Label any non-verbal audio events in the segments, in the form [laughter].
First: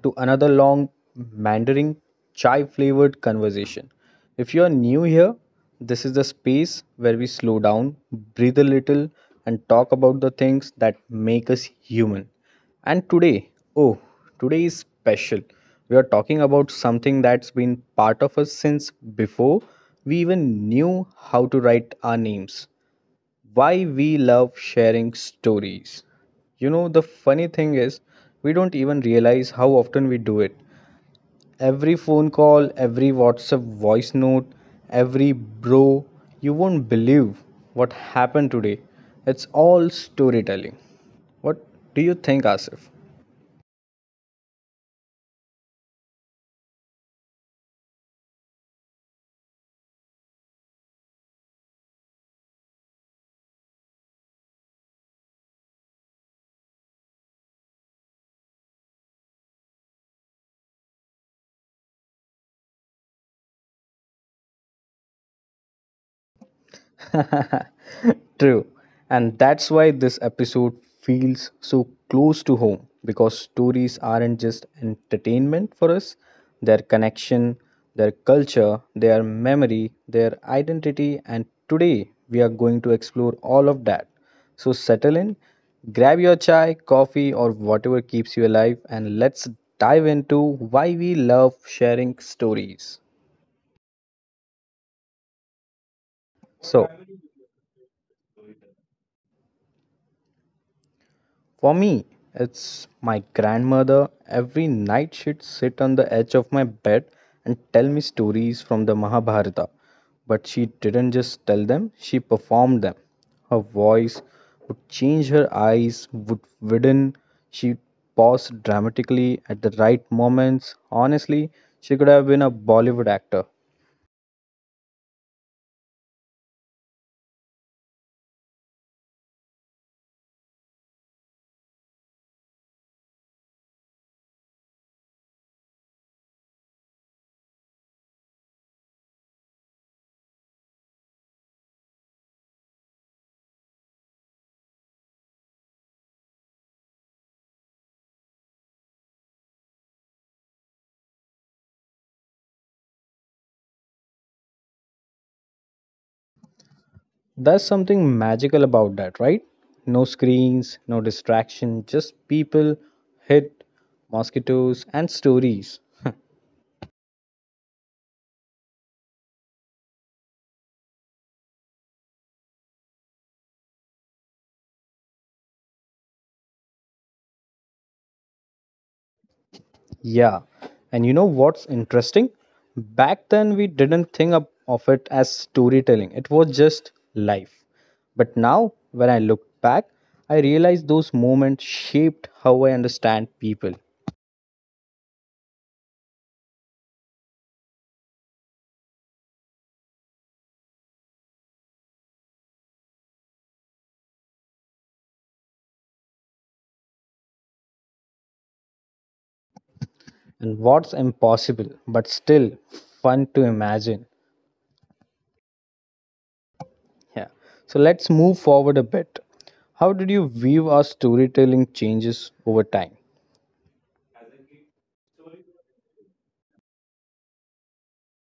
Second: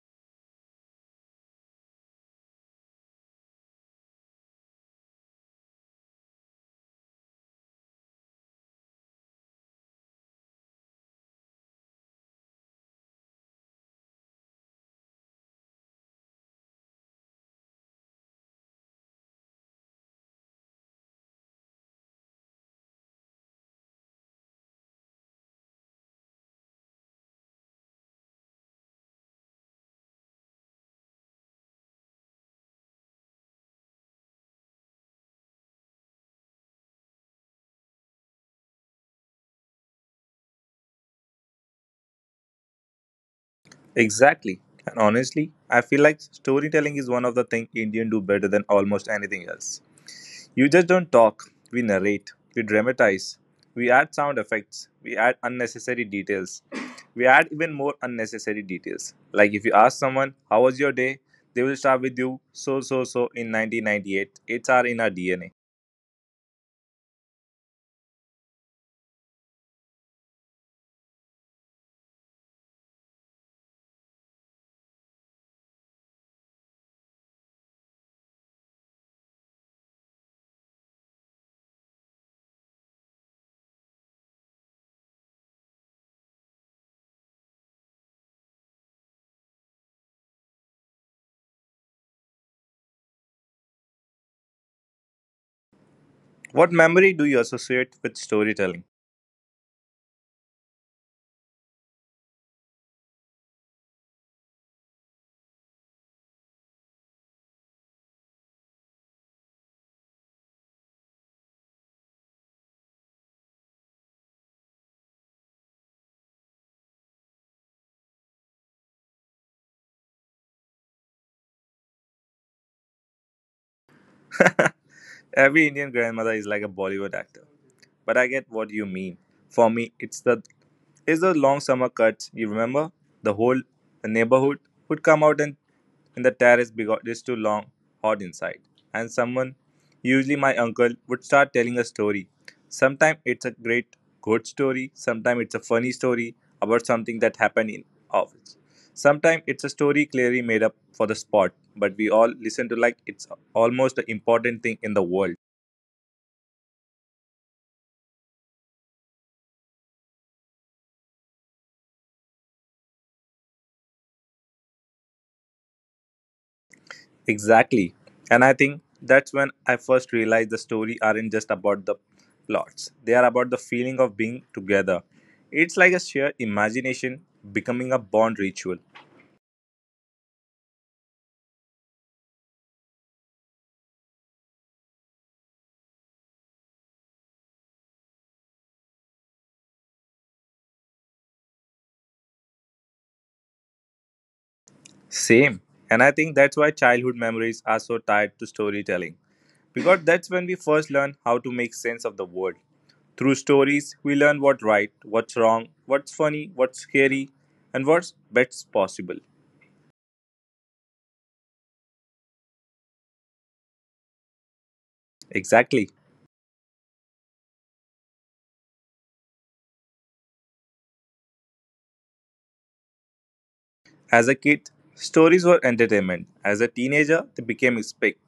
to another long Mandarin chai flavored conversation. If you are new here, this is the space where we slow down, breathe a little, and talk about the things that make us human. And today, oh, today is special. We are talking about something that's been part of us since before we even knew how to write our names, why we love sharing stories. You know, the funny thing is, we don't even realize how often we do it. Every phone call, every WhatsApp voice note, every bro, you won't believe what happened today. It's all storytelling. What do you think, Asif? Exactly. And honestly, I feel like storytelling is one of the things Indian do better than almost anything else. You just don't talk, we narrate, we dramatize, we add sound effects, we add unnecessary details. We add even more unnecessary details. Like if you ask someone, how was your day? They will start with you, so, in 1998. It's our in our DNA. [laughs] True. And that's why this episode feels so close to home because stories aren't just entertainment for us, their connection, their culture, their memory, their identity, and today we are going to explore all of that. So settle in, grab your chai, coffee, or whatever keeps you alive, and let's dive into why we love sharing stories. What So, memory do you associate with storytelling? for me, it's my grandmother. Every night she'd sit on the edge of my bed and tell me stories from the Mahabharata. But she didn't just tell them, she performed them. Her voice would change, her eyes would widen, she paused dramatically at the right moments. Honestly, she could have been a Bollywood actor. Every Indian grandmother is like a Bollywood actor. But I get what you mean. For me, it's the long summer cuts. You remember the whole neighborhood would come out and in the terrace because it's too long, hot inside. And someone, usually my uncle, would start telling a story. Sometimes it's a great good story. Sometimes it's a funny story about something that happened in office. Sometimes it's a story clearly made up for the spot, but we all listen to like it's almost the important thing in the world. There's something magical about that, right? No screens, no distraction, just people, hit, mosquitoes, and stories. Exactly. And I think that's when I first realized the story aren't just about the plots. They are about the feeling of being together. It's like a shared imagination becoming a bond ritual. Yeah, and you know what's interesting? Back then, we didn't think of it as storytelling, it was just life. But now, when I look back, I realize those moments shaped how I understand people Same. And I think that's why childhood memories are so tied to storytelling. Because that's when we first learn how to make sense of the world. Through stories, we learn what's right, what's wrong, what's funny, what's scary, and what's best possible. and what's impossible but still fun to imagine. Exactly. Yeah. So let's move forward a bit. How did you view our storytelling changes over time? As a kid, stories were entertainment. As a teenager, they became respect.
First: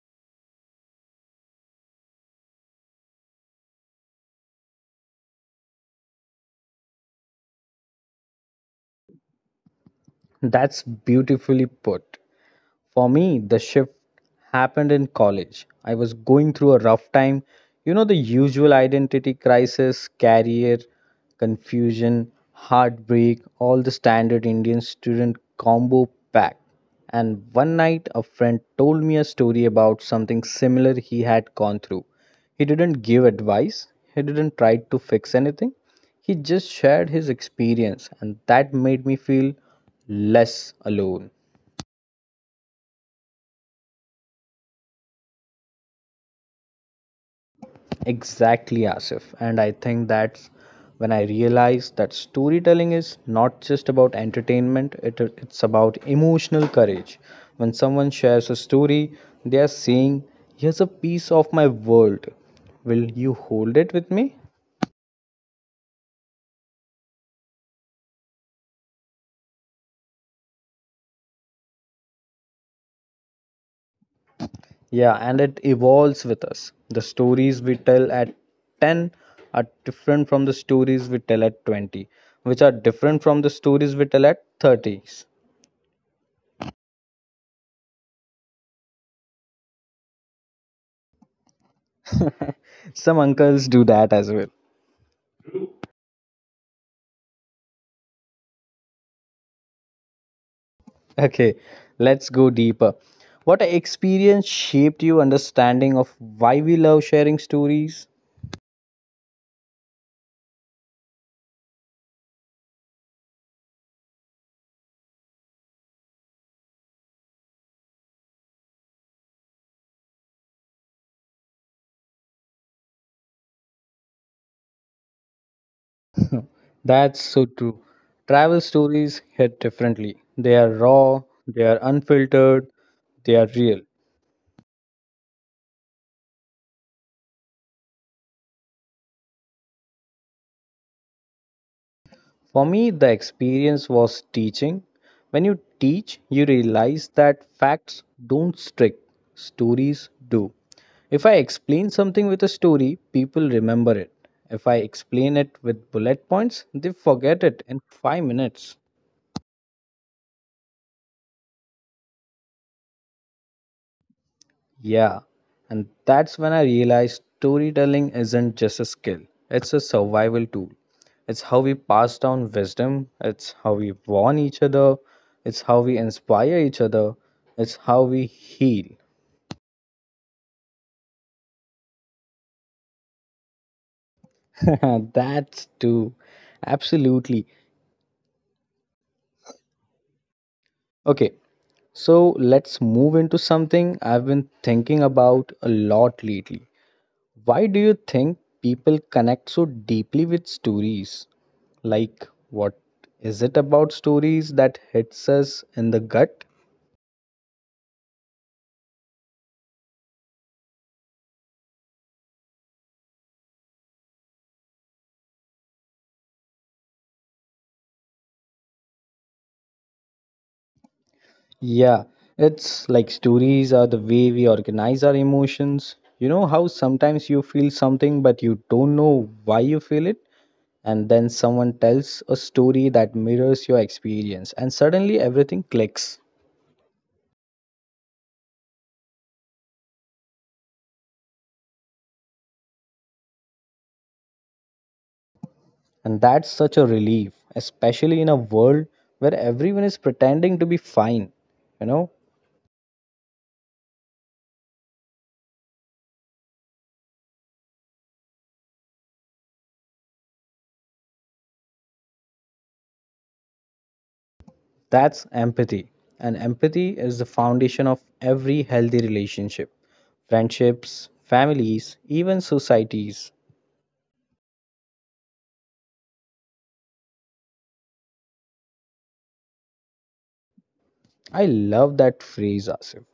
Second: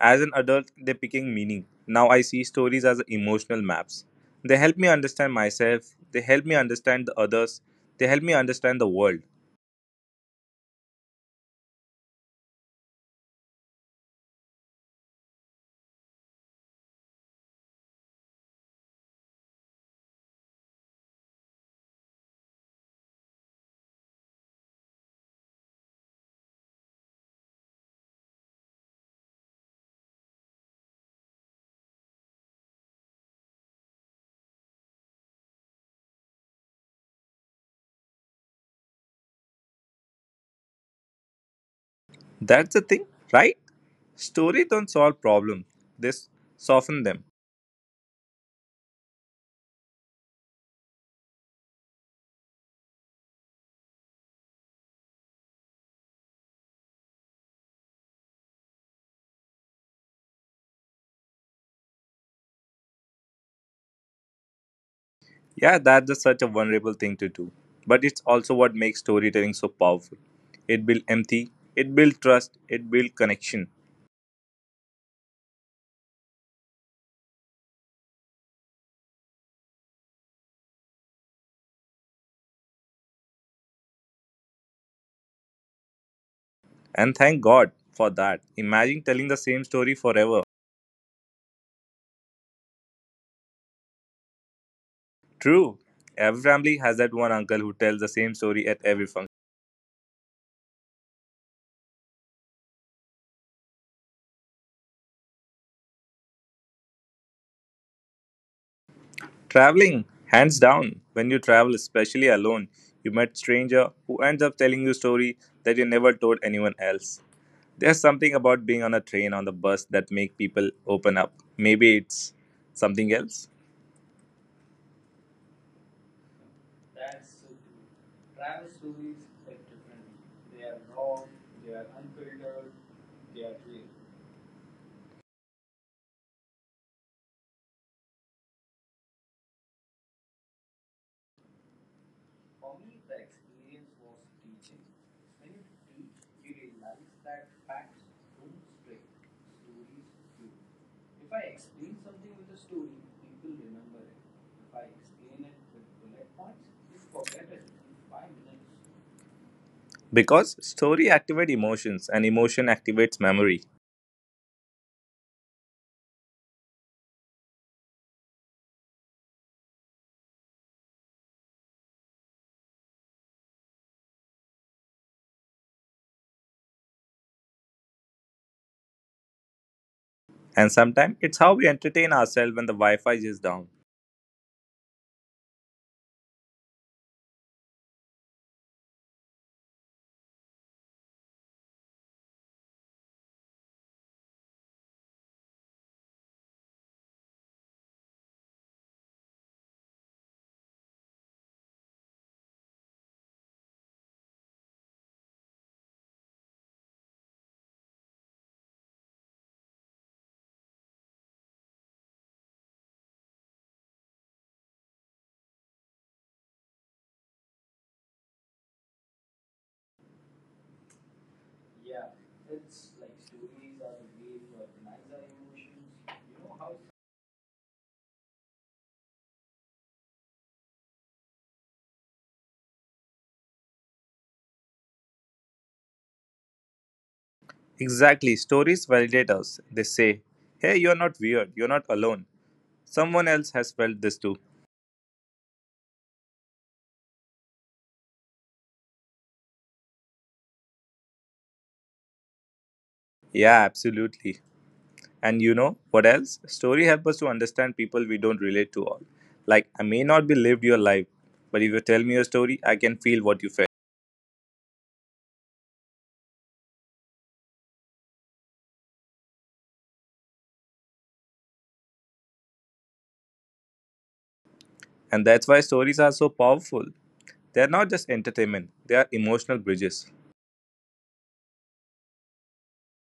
As an adult, they became meaning. Now I see stories as emotional maps. They help me understand myself, they help me understand the others, they help me understand the world. That's beautifully put. For me, the shift happened in college. I was going through a rough time. You know, the usual identity crisis, career confusion, heartbreak, all the standard Indian student combo pack. And one night, a friend told me a story about something similar he had gone through. He didn't give advice, he didn't try to fix anything. He just shared his experience, and that made me feel less alone. That's the thing, right? Stories don't solve problems, they soften them. Exactly, Asif. And I think that's when I realized that storytelling is not just about entertainment, it's about emotional courage. When someone shares a story, they are saying, here's a piece of my world. Will you hold it with me? Yeah, that's just such a vulnerable thing to do. But it's also what makes storytelling so powerful. It builds empathy, it builds trust, it builds connection. Yeah, and it evolves with us. The stories we tell at 10 are different from the stories we tell at 20, which are different from the stories we tell at 30s. And thank God for that. Imagine telling the same story forever. Some uncles do that as well. True, every family has that one uncle who tells the same story at every function. Okay, let's go deeper. What experience shaped your understanding of why we love sharing stories? Traveling, hands down. When you travel, especially alone, you meet stranger who ends up telling you story that you never told anyone else. There's something about being on a train, on the bus that make people open up. Maybe it's something else. [laughs] That's so true. Travel stories hit differently. They are raw, they are unfiltered, they are real. For me, the experience was teaching. When you teach, you realize that facts don't stick, stories do. If I explain something with a story, people remember it. If I explain it with bullet points, they forget it in 5 minutes. Because story activate emotions and emotion activates memory. Yeah, and that's when I realized storytelling isn't just a skill, it's a survival tool. It's how we pass down wisdom, it's how we warn each other, it's how we inspire each other, it's how we heal. And sometimes it's how we entertain ourselves when the Wi-Fi is down. [laughs] That's too. Absolutely. Okay, so let's move into something I've been thinking about a lot lately. Why do you think people connect so deeply with stories? Like, what is it about stories that hits us in the gut? Yeah, it's like stories are the way we organize our emotions. You know how sometimes you feel something but you don't know why you feel it? And then someone tells a story that mirrors your experience, and suddenly everything clicks. Exactly. Stories validate us. They say, hey, you're not weird. You're not alone. Someone else has felt this too. And that's such a relief, especially in a world where everyone is pretending to be fine. You know, Yeah, absolutely. And you know what else? Story help us to understand people we don't relate to all. Like, I may not be lived your life, but if you tell me your story, I can feel what you felt. that's empathy. And empathy is the foundation of every healthy relationship, friendships, families, even societies. And that's why stories are so powerful. They're not just entertainment, they are emotional bridges. I love that phrase, Asif.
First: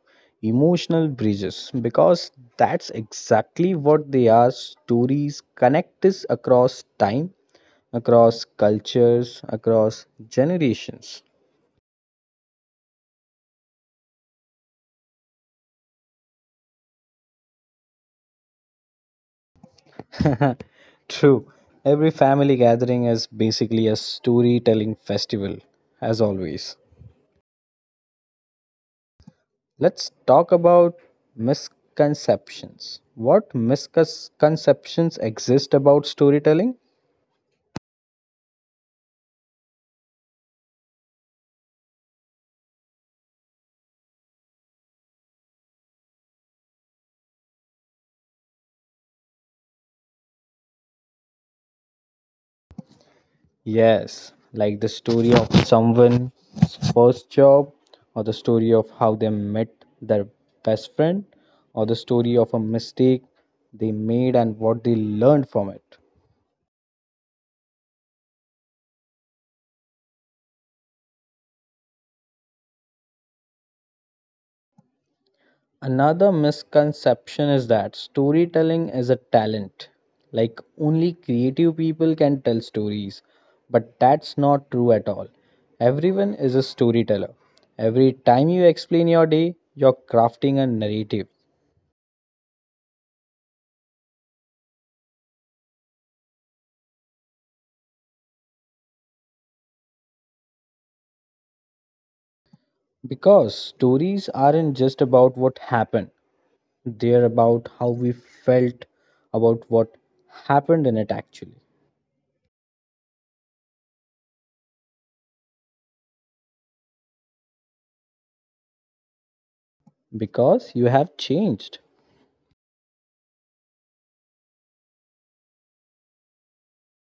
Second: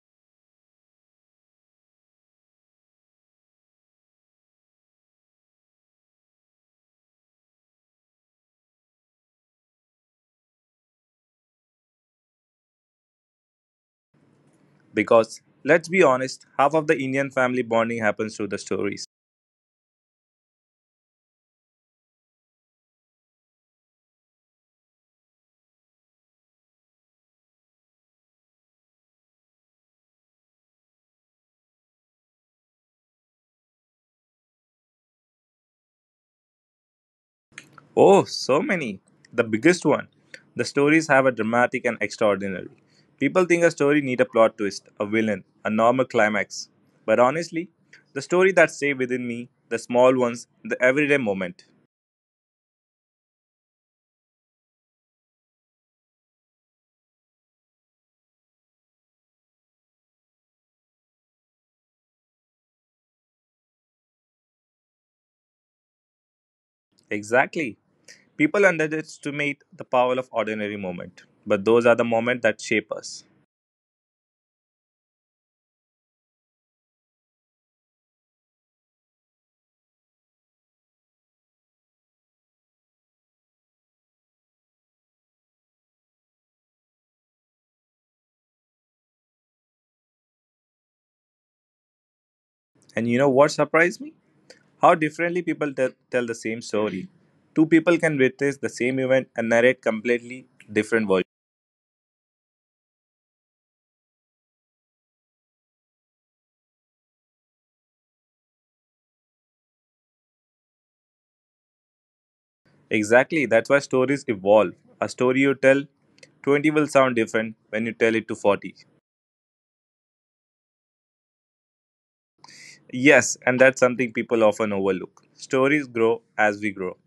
Emotional bridges, because that's exactly what they are. Stories connect us across time, across cultures, across generations. Because, let's be honest, half of the Indian family bonding happens through the stories. [laughs] True. Every family gathering is basically a storytelling festival, as always. Let's talk about misconceptions. What misconceptions exist about storytelling? Oh, so many. The biggest one. The stories have a dramatic and extraordinary. People think a story need a plot twist, a villain, a normal climax. But honestly, the story that stay within me, the small ones, the everyday moment. Yes, like the story of someone's first job, or the story of how they met their best friend, or the story of a mistake they made and what they learned from it. Exactly. People underestimate the power of ordinary moment, but those are the moments that shape us. Another misconception is that storytelling is a talent, like only creative people can tell stories, but that's not true at all. Everyone is a storyteller. Every time you explain your day, you're crafting a narrative. And you know what surprised me? How differently people tell the same story. Two people can witness the same event and narrate completely different versions. Because stories aren't just about what happened, they're about how we felt about what happened in it actually. Exactly, that's why stories evolve. A story you tell 20 will sound different when you tell it to 40. Because you have changed. Yes, and that's something people often overlook. Stories grow as we grow.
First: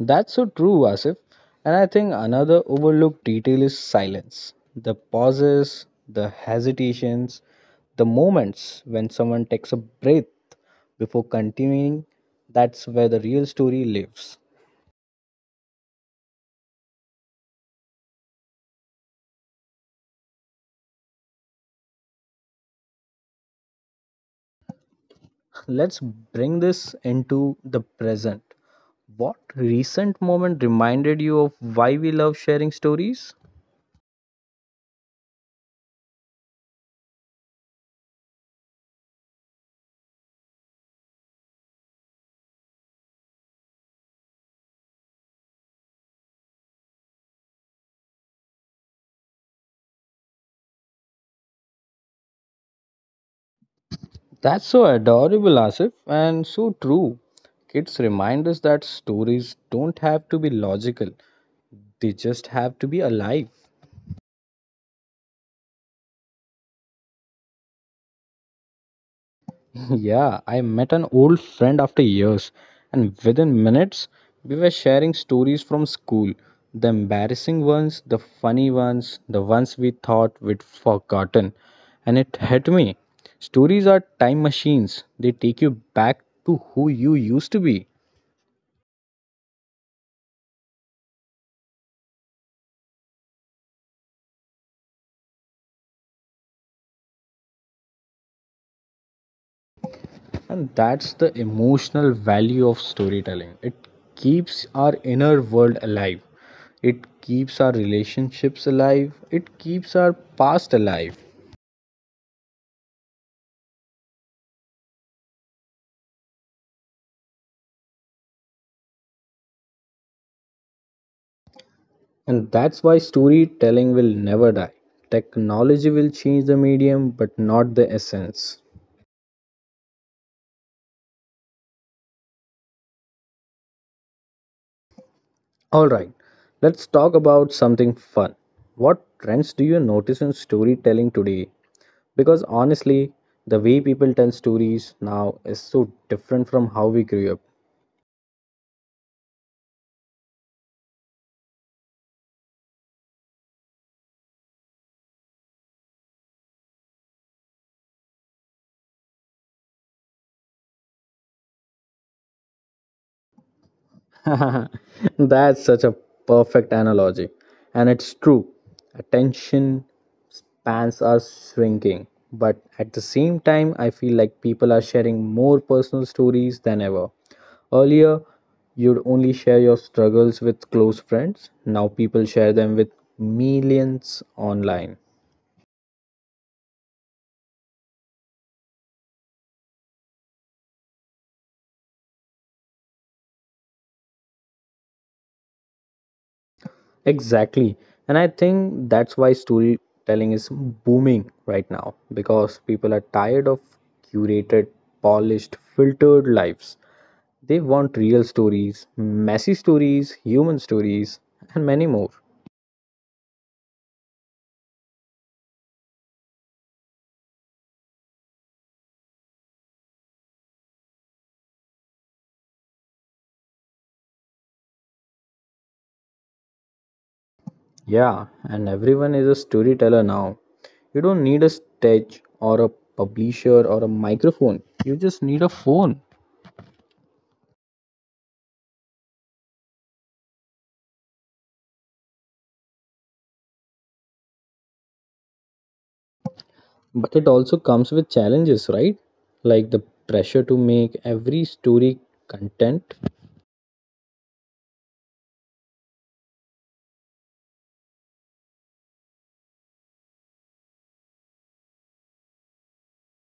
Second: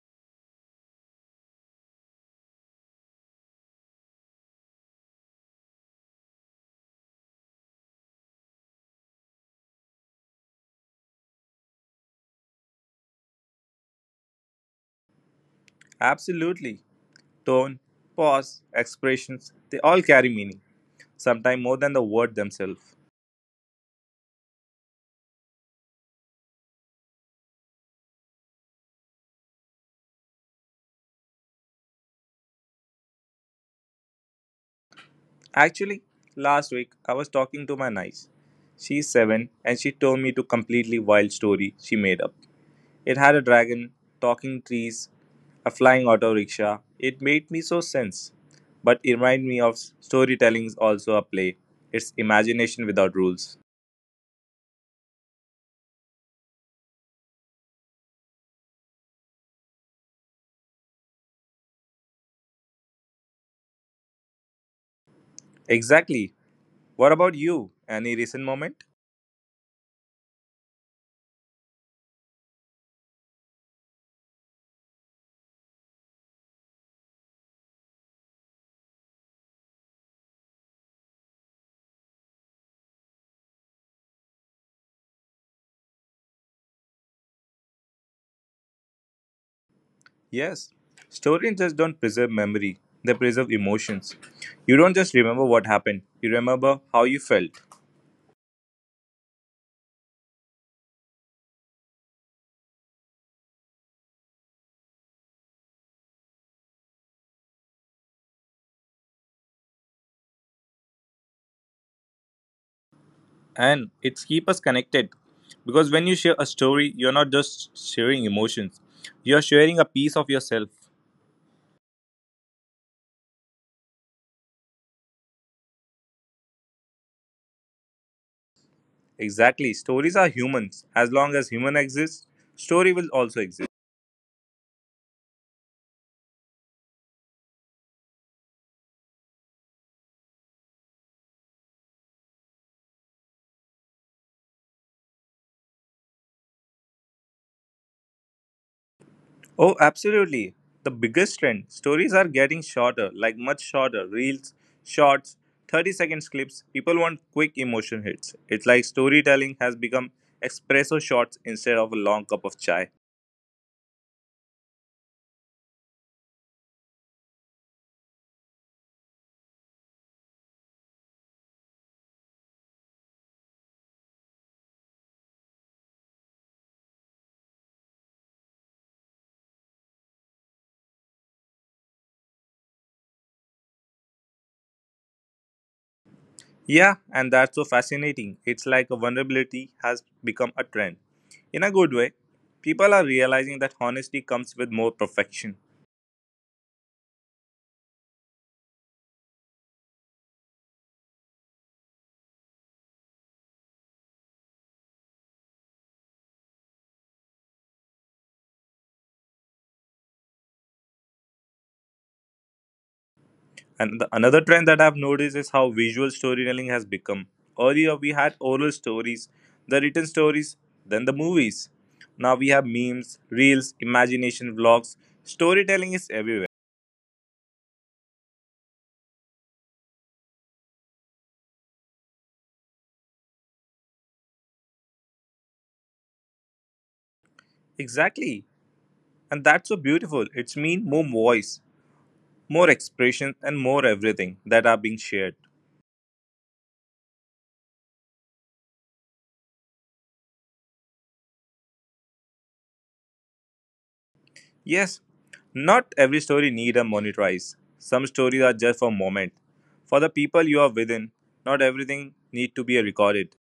That's so true, Asif. And I think another overlooked detail is silence. The pauses, the hesitations, the moments when someone takes a breath before continuing, that's where the real story lives. Absolutely. Tone, pause, expressions, they all carry meaning, sometimes more than the word themselves. [laughs] Let's bring this into the present. What recent moment reminded you of why we love sharing stories? Actually, last week I was talking to my niece. She's 7 and she told me to completely wild story she made up. It had a dragon, talking trees, a flying auto rickshaw. It made me so sense. But it reminded me of storytelling's also a play. It's imagination without rules. That's so adorable, Asif, and so true. Kids remind us that stories don't have to be logical. They just have to be alive. Exactly. What about you? Any recent moment? [laughs] Yeah, I met an old friend after years, and within minutes, we were sharing stories from school, the embarrassing ones, the funny ones, the ones we thought we'd forgotten. And it hit me. Stories are time machines, they take you back to who you used to be. Yes. Stories just don't preserve memory, they preserve emotions. You don't just remember what happened, you remember how you felt. And that's the emotional value of storytelling. It keeps our inner world alive. It keeps our relationships alive. It keeps our past alive. And it's keep us connected. Because when you share a story, you're not just sharing emotions, you're sharing a piece of yourself. And that's why storytelling will never die. Technology will change the medium, but not the essence. Exactly. Stories are humans. As long as human exists, story will also exist. Alright, let's talk about something fun. What trends do you notice in storytelling today? Because honestly, the way people tell stories now is so different from how we grew up. Oh, absolutely. The biggest trend stories are getting shorter, like much shorter. Reels, shorts, 30-second clips. People want quick emotion hits. It's like storytelling has become espresso shots instead of a long cup of chai. [laughs] That's such a perfect analogy. And it's true. Attention spans are shrinking. But at the same time, I feel like people are sharing more personal stories than ever. Earlier, you'd only share your struggles with close friends. Now people share them with millions online. Yeah, and that's so fascinating. It's like a vulnerability has become a trend. In a good way, people are realizing that honesty comes with more perfection. Exactly. And I think that's why storytelling is booming right now because people are tired of curated, polished, filtered lives. They want real stories, messy stories, human stories, and many more. And another trend that I've noticed is how visual storytelling has become. Earlier, we had oral stories, the written stories, then the movies. Now we have memes, reels, imagination vlogs. Storytelling is everywhere. Yeah, and everyone is a storyteller now. You don't need a stage or a publisher or a microphone. You just need a phone. Exactly. And that's so beautiful. It's mean more voice, more expression, and more everything that are being shared. But it also comes with challenges, right? Like the pressure to make every story content. Yes, not every story need a monetize. Some stories are just for moment. For the people you are within, not everything need to be recorded.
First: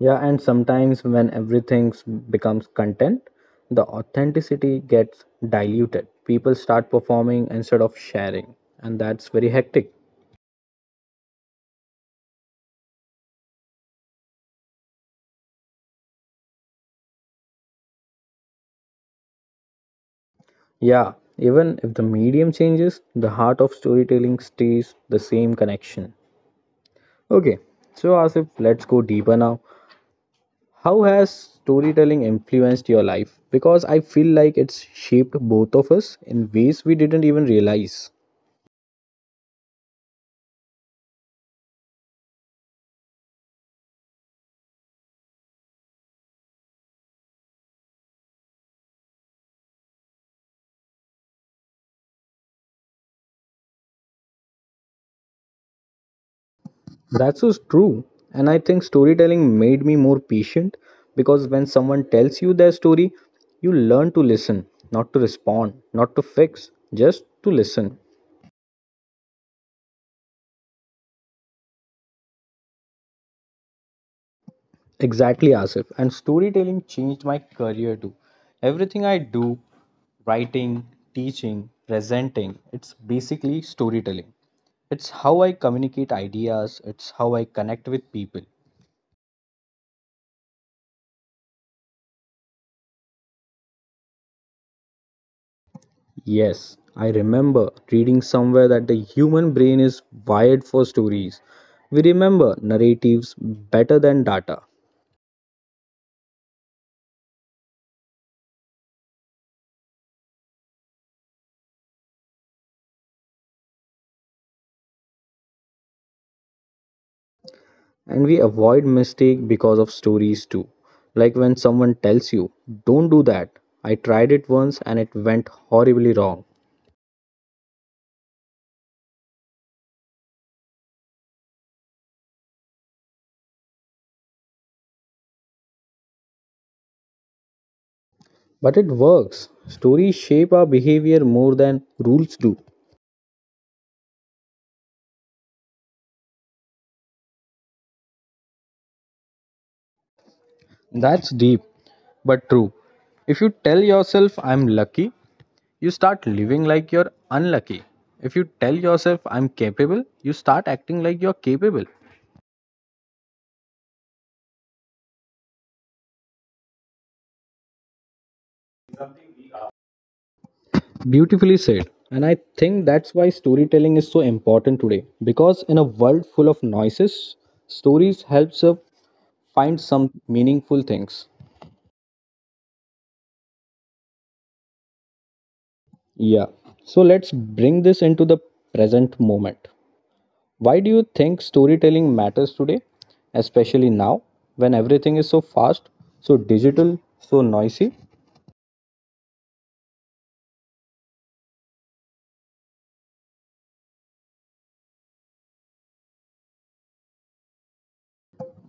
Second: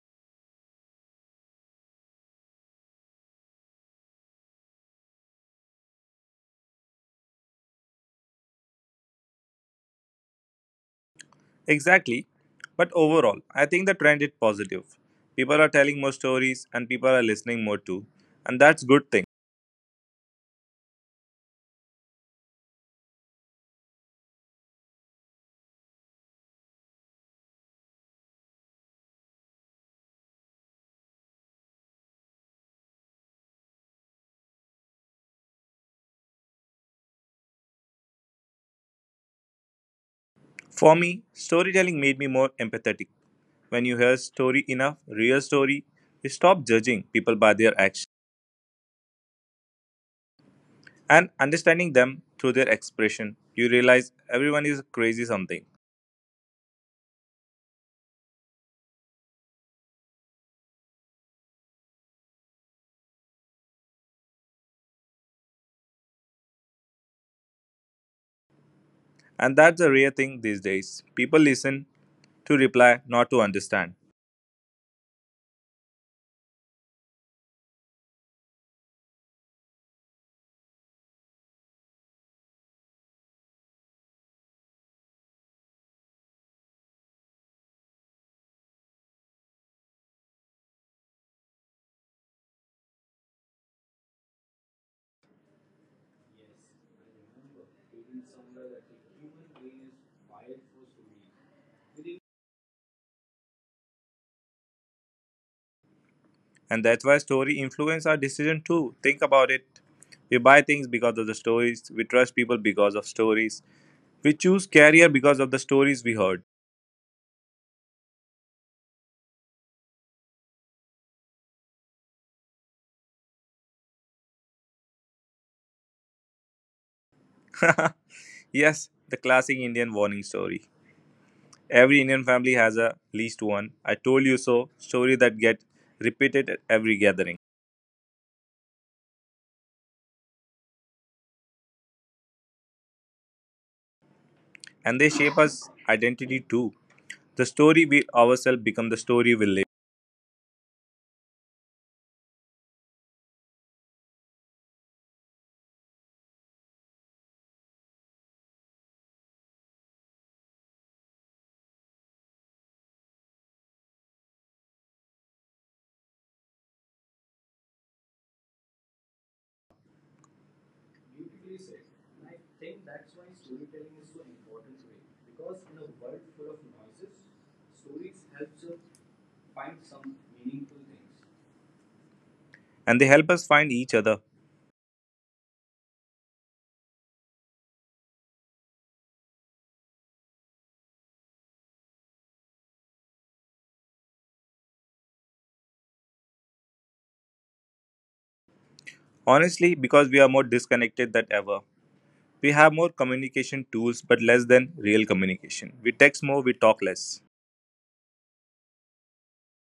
Yeah, and sometimes when everything becomes content, the authenticity gets diluted. People start performing instead of sharing, and that's very hectic. Exactly. But overall, I think the trend is positive. People are telling more stories and people are listening more too. And that's good thing. Yeah, even if the medium changes, the heart of storytelling stays the same connection. Okay, so Asif, let's go deeper now. How has storytelling influenced your life? Because I feel like it's shaped both of us in ways we didn't even realize. For me, storytelling made me more empathetic. When you hear story enough, real story, you stop judging people by their actions and understanding them through their expression. You realize everyone is crazy something. That's so true. And I think storytelling made me more patient because when someone tells you their story, you learn to listen, not to respond, not to fix, just to listen. And that's a rare thing these days. People listen to reply, not to understand. Exactly, Asif. And storytelling changed my career too. Everything I do, writing, teaching, presenting, it's basically storytelling. It's how I communicate ideas, it's how I connect with people. Yes, I remember reading somewhere that the human brain is wired for stories. We remember narratives better than data, And that's why story influence our decision too. Think about it. We buy things because of the stories. We trust people because of stories. We choose career because of the stories we heard. and we avoid mistake because of stories too. Like when someone tells you, "Don't do that. I tried it once and it went horribly wrong." [laughs] Yes, the classic Indian warning story. Every Indian family has a least one. I told you so. Story that get repeated at every gathering, But it works. Stories shape our behavior more than rules do. and they shape us identity too. The story we ourselves become the story we live, That's deep, but true. If you tell yourself I'm lucky, you start living like you're unlucky. If you tell yourself, I'm capable, you start acting like you're capable. Beautifully said. And I think that's why storytelling is so important today. Because in a world full of noises, stories helps us find some meaningful things. and they help us find each other. Yeah. So let's bring this into the present moment. Why do you think storytelling matters today, especially now when everything is so fast, so digital, so noisy? Honestly, because we are more disconnected than ever. We have more communication tools, but less than real communication. We text more, we talk less.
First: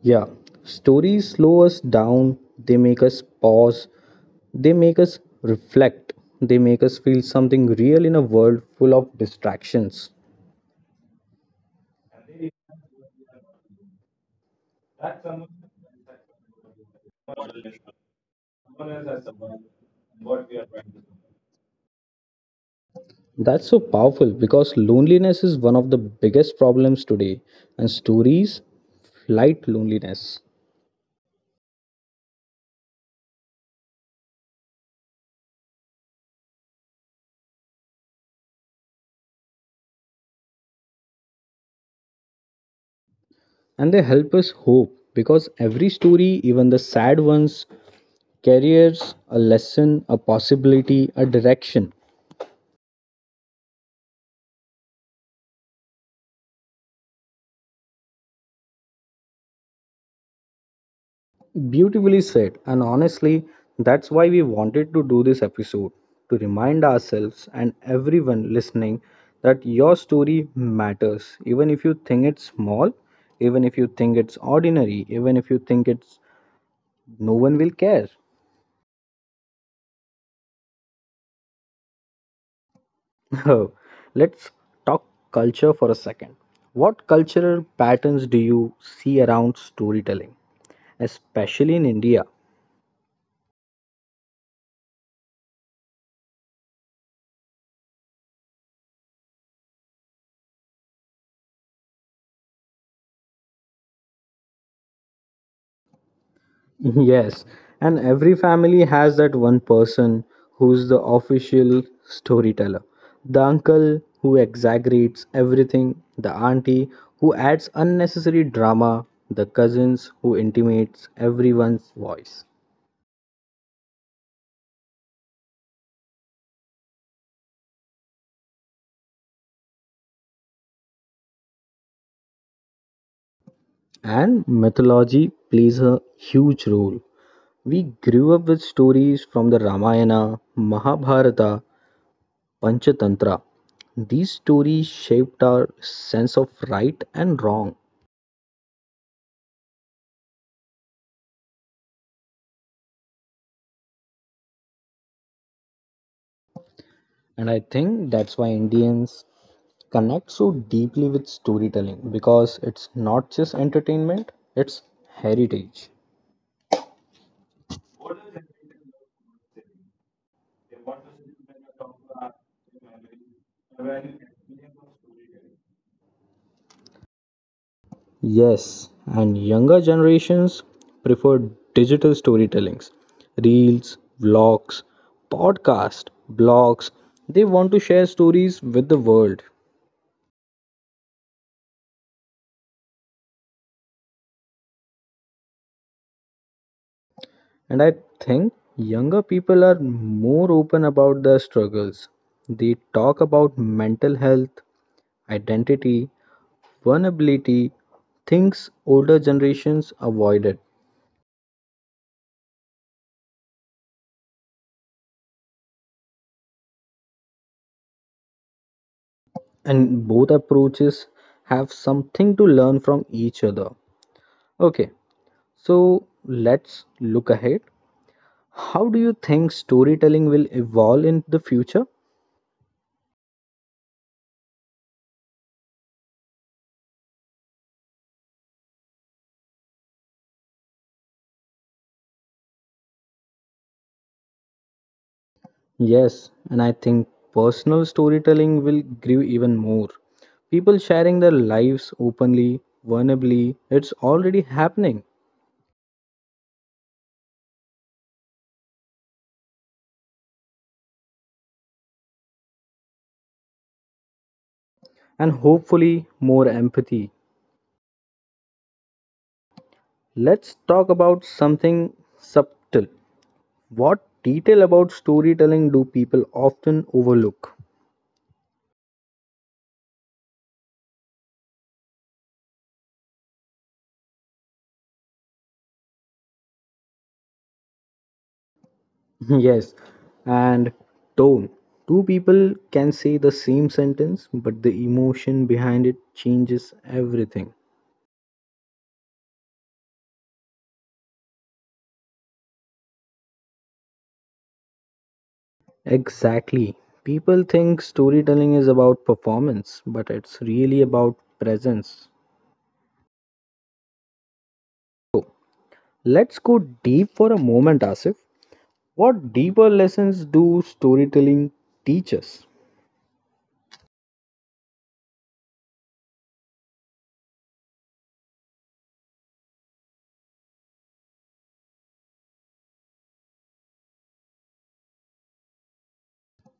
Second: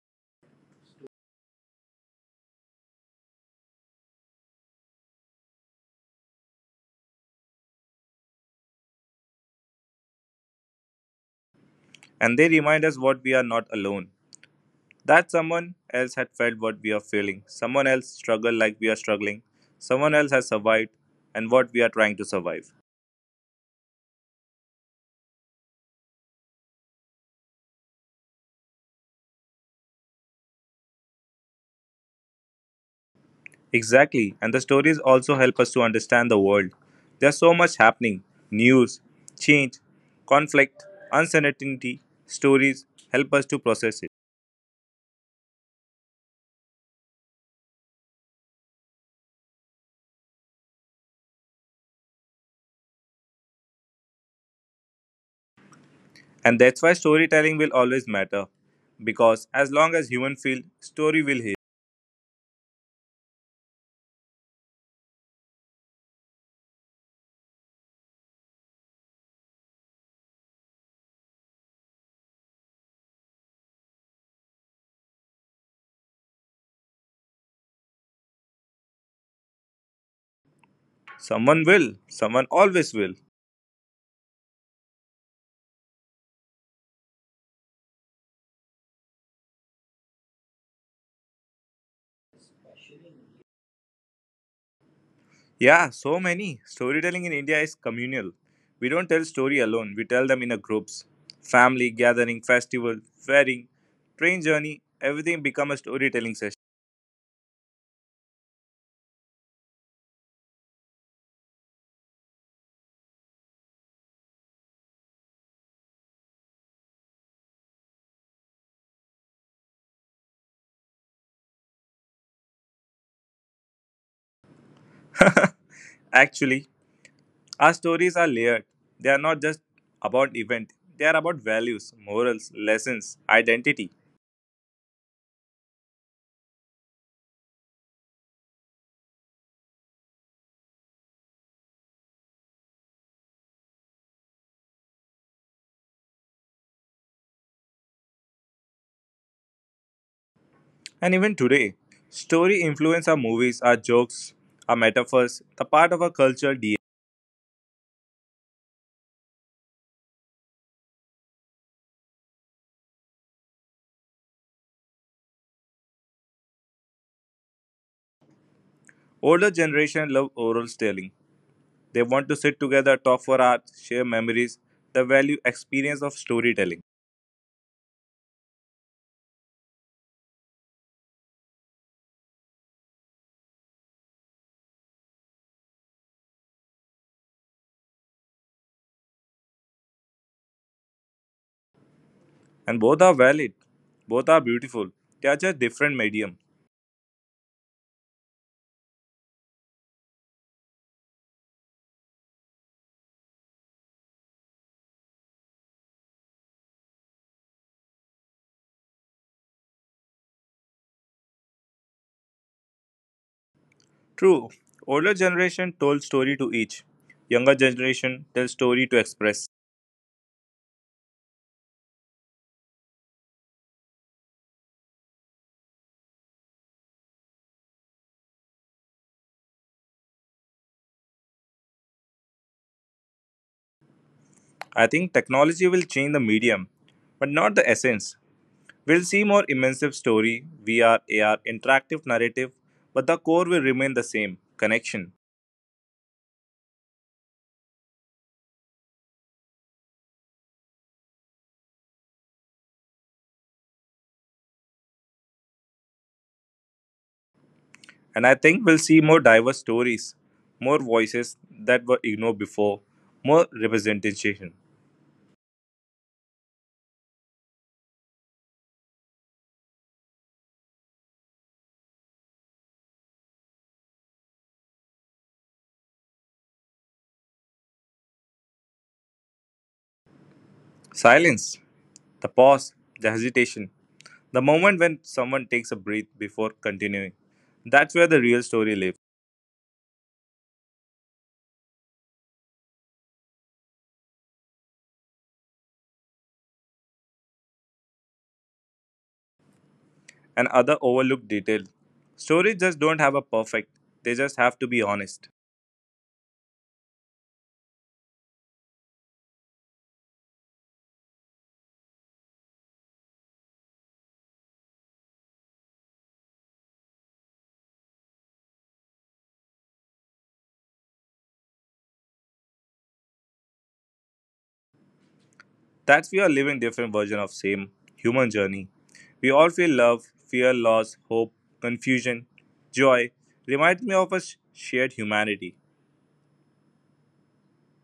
Yeah, stories slow us down, they make us pause, they make us reflect, they make us feel something real in a world full of distractions. And they remind us what we are not alone. That someone else had felt what we are feeling. Someone else struggled like we are struggling. Someone else has survived and what we are trying to survive. That's so powerful because loneliness is one of the biggest problems today, and stories fight loneliness. Exactly. And the stories also help us to understand the world. There's so much happening news, change, conflict, uncertainty. Stories help us to process. And they help us hope because every story, even the sad ones, carries a lesson, a possibility, a direction. And that's why storytelling will always matter. Because as long as human feel, story will heal. Beautifully said, and honestly, that's why we wanted to do this episode to remind ourselves and everyone listening that your story matters, even if you think it's small, even if you think it's ordinary, even if you think it's no one will care. Someone will. Someone always will. [laughs] Let's talk culture for a second. What cultural patterns do you see around storytelling, especially in India? Yeah, so many. Storytelling in India is communal. We don't tell story alone. We tell them in a groups. Family, gathering, festival, wedding, train journey, everything become a storytelling session. [laughs] Yes, and every family has that one person who's the official storyteller. The uncle who exaggerates everything, the auntie who adds unnecessary drama, the cousins who intimates everyone's voice. Actually, our stories are layered. They are not just about event. They are about values, morals, lessons, identity. And mythology plays a huge role. We grew up with stories from the Ramayana, Mahabharata, Panchatantra. These stories shaped our sense of right and wrong. And even today, story influence our movies, our jokes, our metaphors, the part of our cultural DNA. And I think that's why Indians connect so deeply with storytelling, because it's not just entertainment, it's heritage. Older generation love oral storytelling. They want to sit together, talk for hours, share memories, the value experience of storytelling. Yes, and younger generations prefer digital storytellings, reels, vlogs, podcasts, blogs. They want to share stories with the world. And both are valid. Both are beautiful. They are just different medium. And I think younger people are more open about their struggles. They talk about mental health, identity, vulnerability, things older generations avoided. True, older generation told story to each. Younger generation tells story to express. And both approaches have something to learn from each other. Okay, so let's look ahead. How do you think storytelling will evolve in the future? I think technology will change the medium, but not the essence. We will see more immersive story, VR, AR, interactive narrative, but the core will remain the same connection. Yes, and I think personal storytelling will grow even more. People sharing their lives openly, vulnerably, it's already happening, And I think we'll see more diverse stories, more voices that were ignored before, more representation. and hopefully more empathy. Let's talk about something subtle. What detail about storytelling do people often overlook? Silence, the pause, the hesitation, the moment when someone takes a breath before continuing. That's where the real story lives, [laughs] Yes, and tone. Two people can say the same sentence, but the emotion behind it changes everything. and other overlooked detail. Stories just don't have a perfect, they just have to be honest. Exactly. People think storytelling is about performance, but it's really about presence. So, let's go deep for a moment, Asif. What deeper lessons do storytelling teach us? That we are living different version of same human journey. We all feel love, fear, loss, hope, confusion, joy. Reminds me of a shared humanity,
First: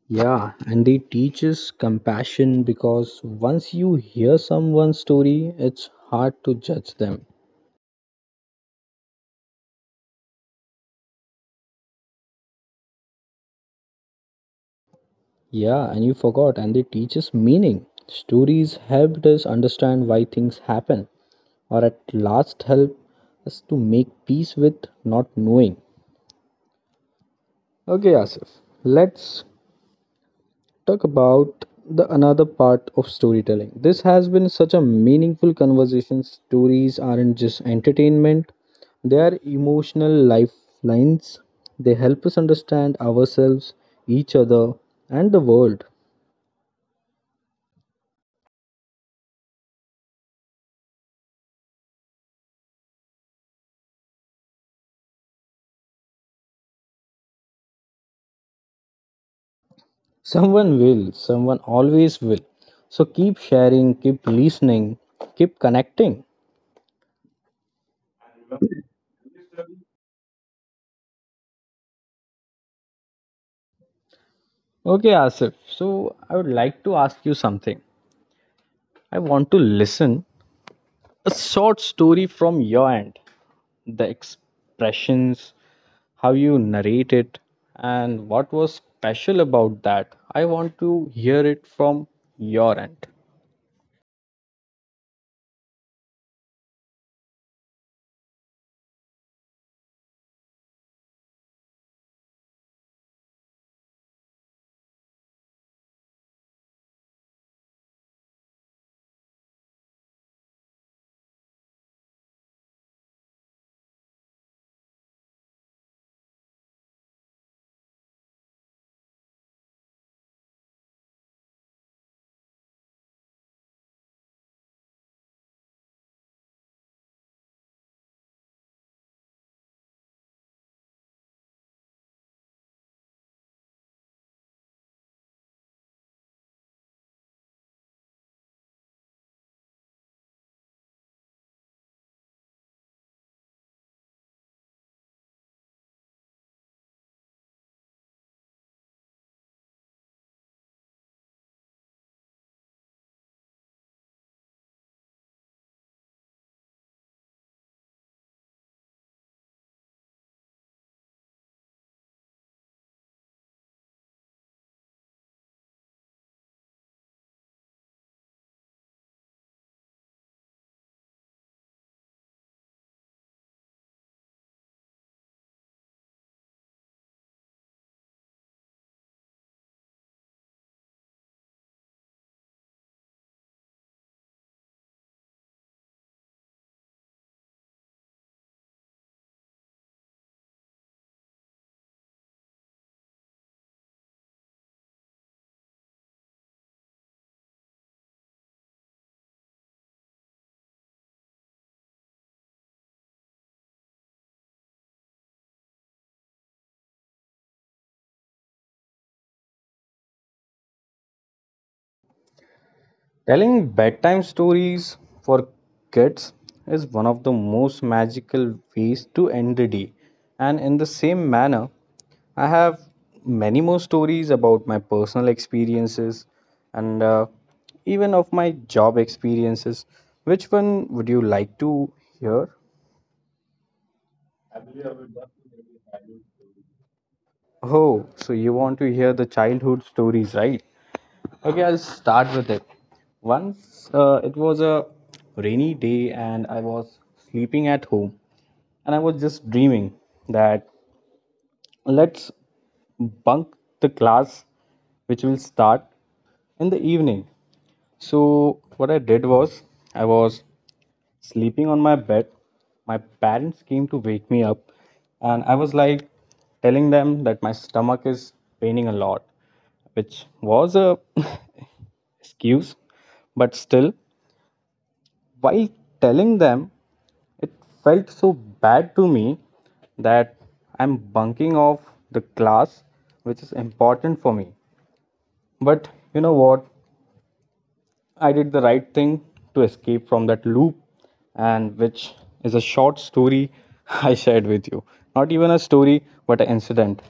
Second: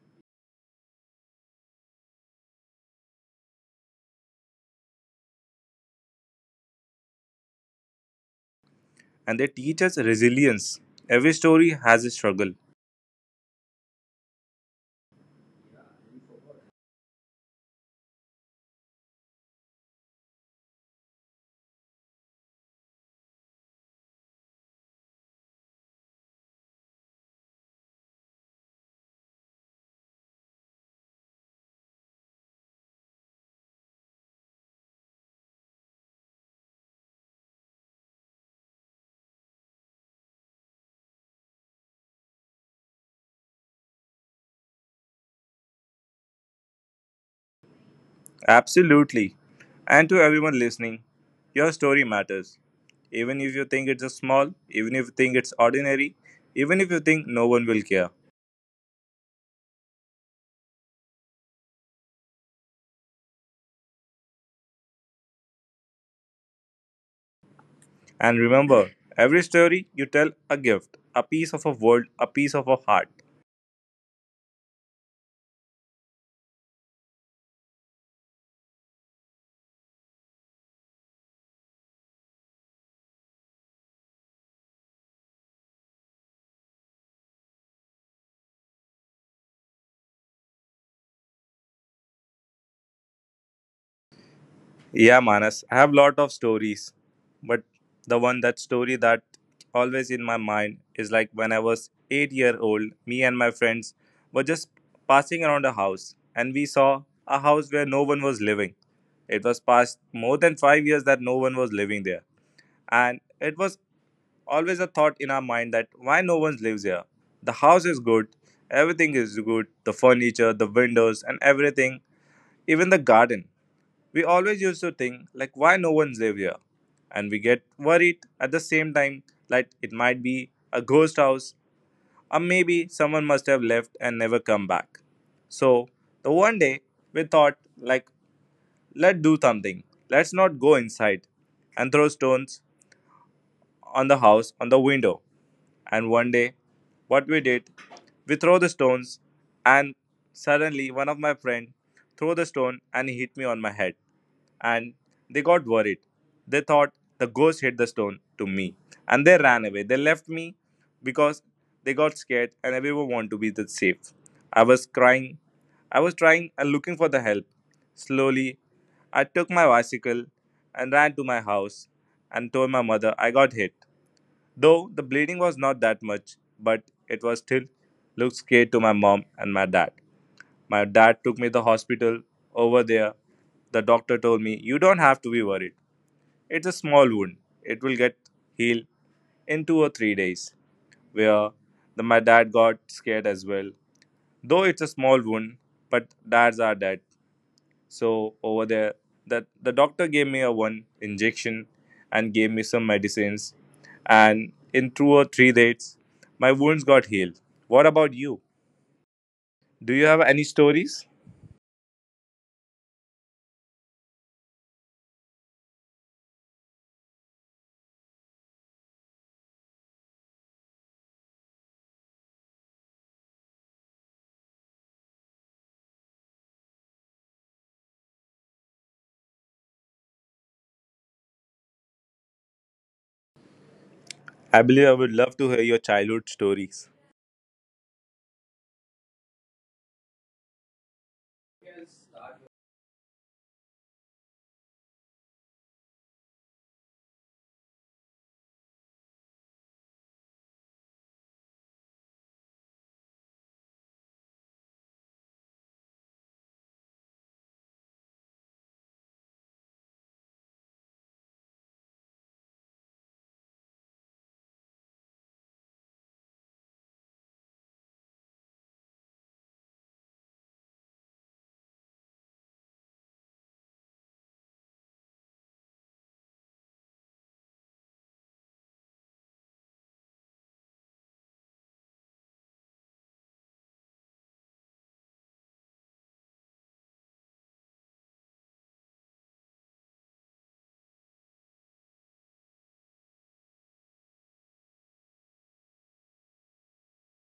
Yeah, and they teach us compassion, because once you hear someone's story, it's hard to judge them. and they teach us resilience. Every story has a struggle. Yeah, and you forgot, and they teach us meaning. Stories helped us understand why things happen, or at last help us to make peace with not knowing. Okay, Asif, let's talk about the another part of storytelling. This has been such a meaningful conversation. Stories aren't just entertainment, they are emotional lifelines. They help us understand ourselves, each other, and the world. Absolutely. And to everyone listening, your story matters. Even if you think it's a small, even if you think it's ordinary, even if you think no one will care. Someone will, someone always will. So keep sharing, keep listening, keep connecting. And remember, every story you tell a gift, a piece of a world, a piece of a heart. Okay, Asif. So I would like to ask you something. I want to listen a short story from your end, the expressions, how you narrate it, and what was special about that. I want to hear it from your end. Yeah, Manas, I have lot of stories, but the one that story that always in my mind is like when I was 8-year-old, me and my friends were just passing around a house and we saw a house where no one was living. It was past more than 5 years that no one was living there. And it was always a thought in our mind that why no one lives here? The house is good, everything is good, the furniture, the windows and everything, even the garden we always used to think, like, why no one's live here? And we get worried at the same time, like, it might be a ghost house, or maybe someone must have left and never come back. So, the one day, we thought, like, let's do something. Let's not go inside and throw stones on the house, on the window. And one day, what we did, we throw the stones, and suddenly one of my friend threw the stone and he hit me on my head. And they got worried. They thought the ghost hit the stone to me, and they ran away. They left me because they got scared, and everyone wanted to be the safe. I was crying. I was trying and looking for the help. Slowly, I took my bicycle and ran to my house and told my mother I got hit. Though the bleeding was not that much, but it was still looked scary to my mom and my dad. My dad took me to the hospital over there. The doctor told me, you don't have to be worried. It's a small wound. It will get healed in 2 or 3 days. Where my dad got scared as well. Though it's a small wound, but dads are dead. So over there, that the doctor gave me a one injection and gave me some medicines, and in 2 or 3 days, my wounds got healed. What about you? Do you have any stories? Telling bedtime stories for kids is one of the most magical ways to end the day. And in the same manner, I have many more stories about my personal experiences and even of my job experiences. Which one would you like to hear? I believe I would love to hear your childhood stories. Oh, so you want to hear the childhood stories, right? Okay, I'll start with it. Once it was a rainy day and I was sleeping at home and I was just dreaming that, let's bunk the class, which will start in the evening. So, what I did was, I was sleeping on my bed. My parents came to wake me up, and I was like telling them that my stomach is paining a lot, which was a [laughs] excuse, but still, while telling them, it felt so bad to me that I'm bunking off the class, which is important for me. But you know what? I did the right thing to escape from that loop, and which is a short story [laughs] I shared with you. Not even a story, but an incident.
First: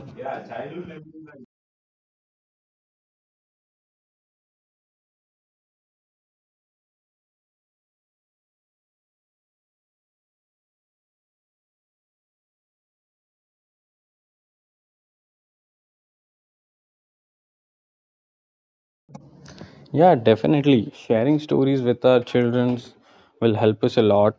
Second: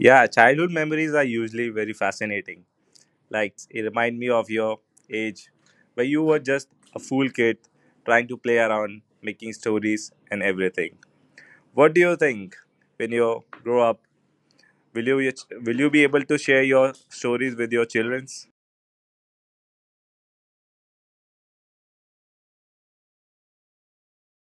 Yeah, childhood memories are usually very fascinating. Like it remind me of your age, where you were just a fool kid trying to play around, making stories and everything. What do you think when you grow up? Will you will you be able to share your stories with your childrens? Yeah, definitely. Sharing stories with our children will help us a lot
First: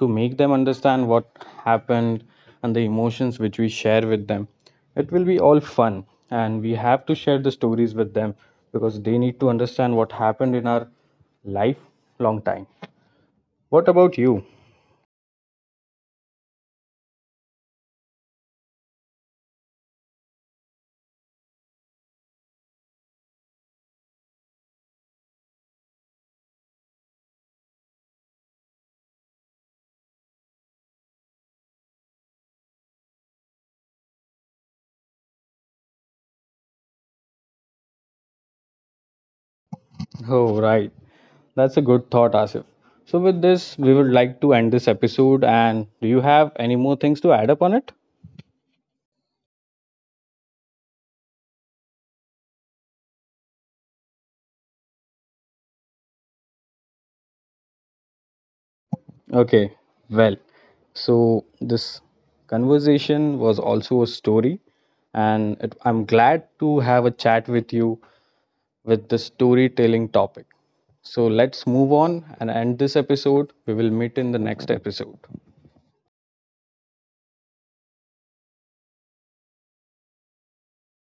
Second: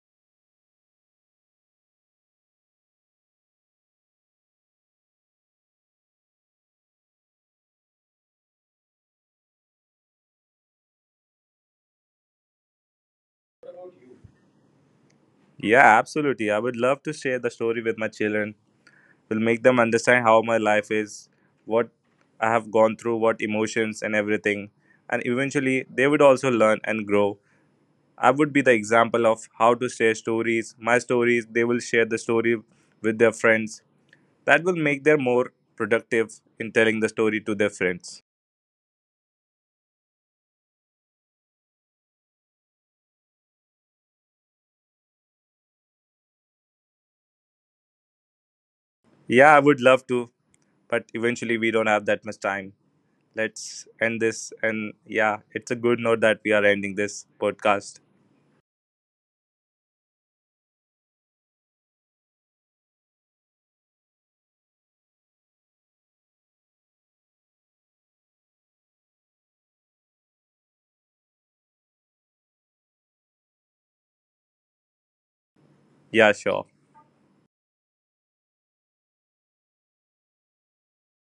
to make them understand what happened and the emotions which we share with them. It will be all fun, and we have to share the stories with them because they need to understand what happened in our life long time. What about you? Yeah, absolutely. I would love to share the story with my children. Will make them understand how my life is, what I have gone through, what emotions and everything. And eventually they would also learn and grow. I would be the example of how to share stories, my stories, they will share the story with their friends. That will make them more productive in telling the story to their friends. Oh, right. That's a good thought, Asif. So, with this, we would like to end this episode. And do you have any more things to add up on it? Yeah, I would love to, but eventually we don't have that much time. Let's end this. And yeah, it's a good note that we are ending this podcast. Okay, well, so this conversation was also a story, and it, I'm glad to have a chat with you with the storytelling topic. So let's move on and end this episode. We will meet in the next episode. Yeah, sure.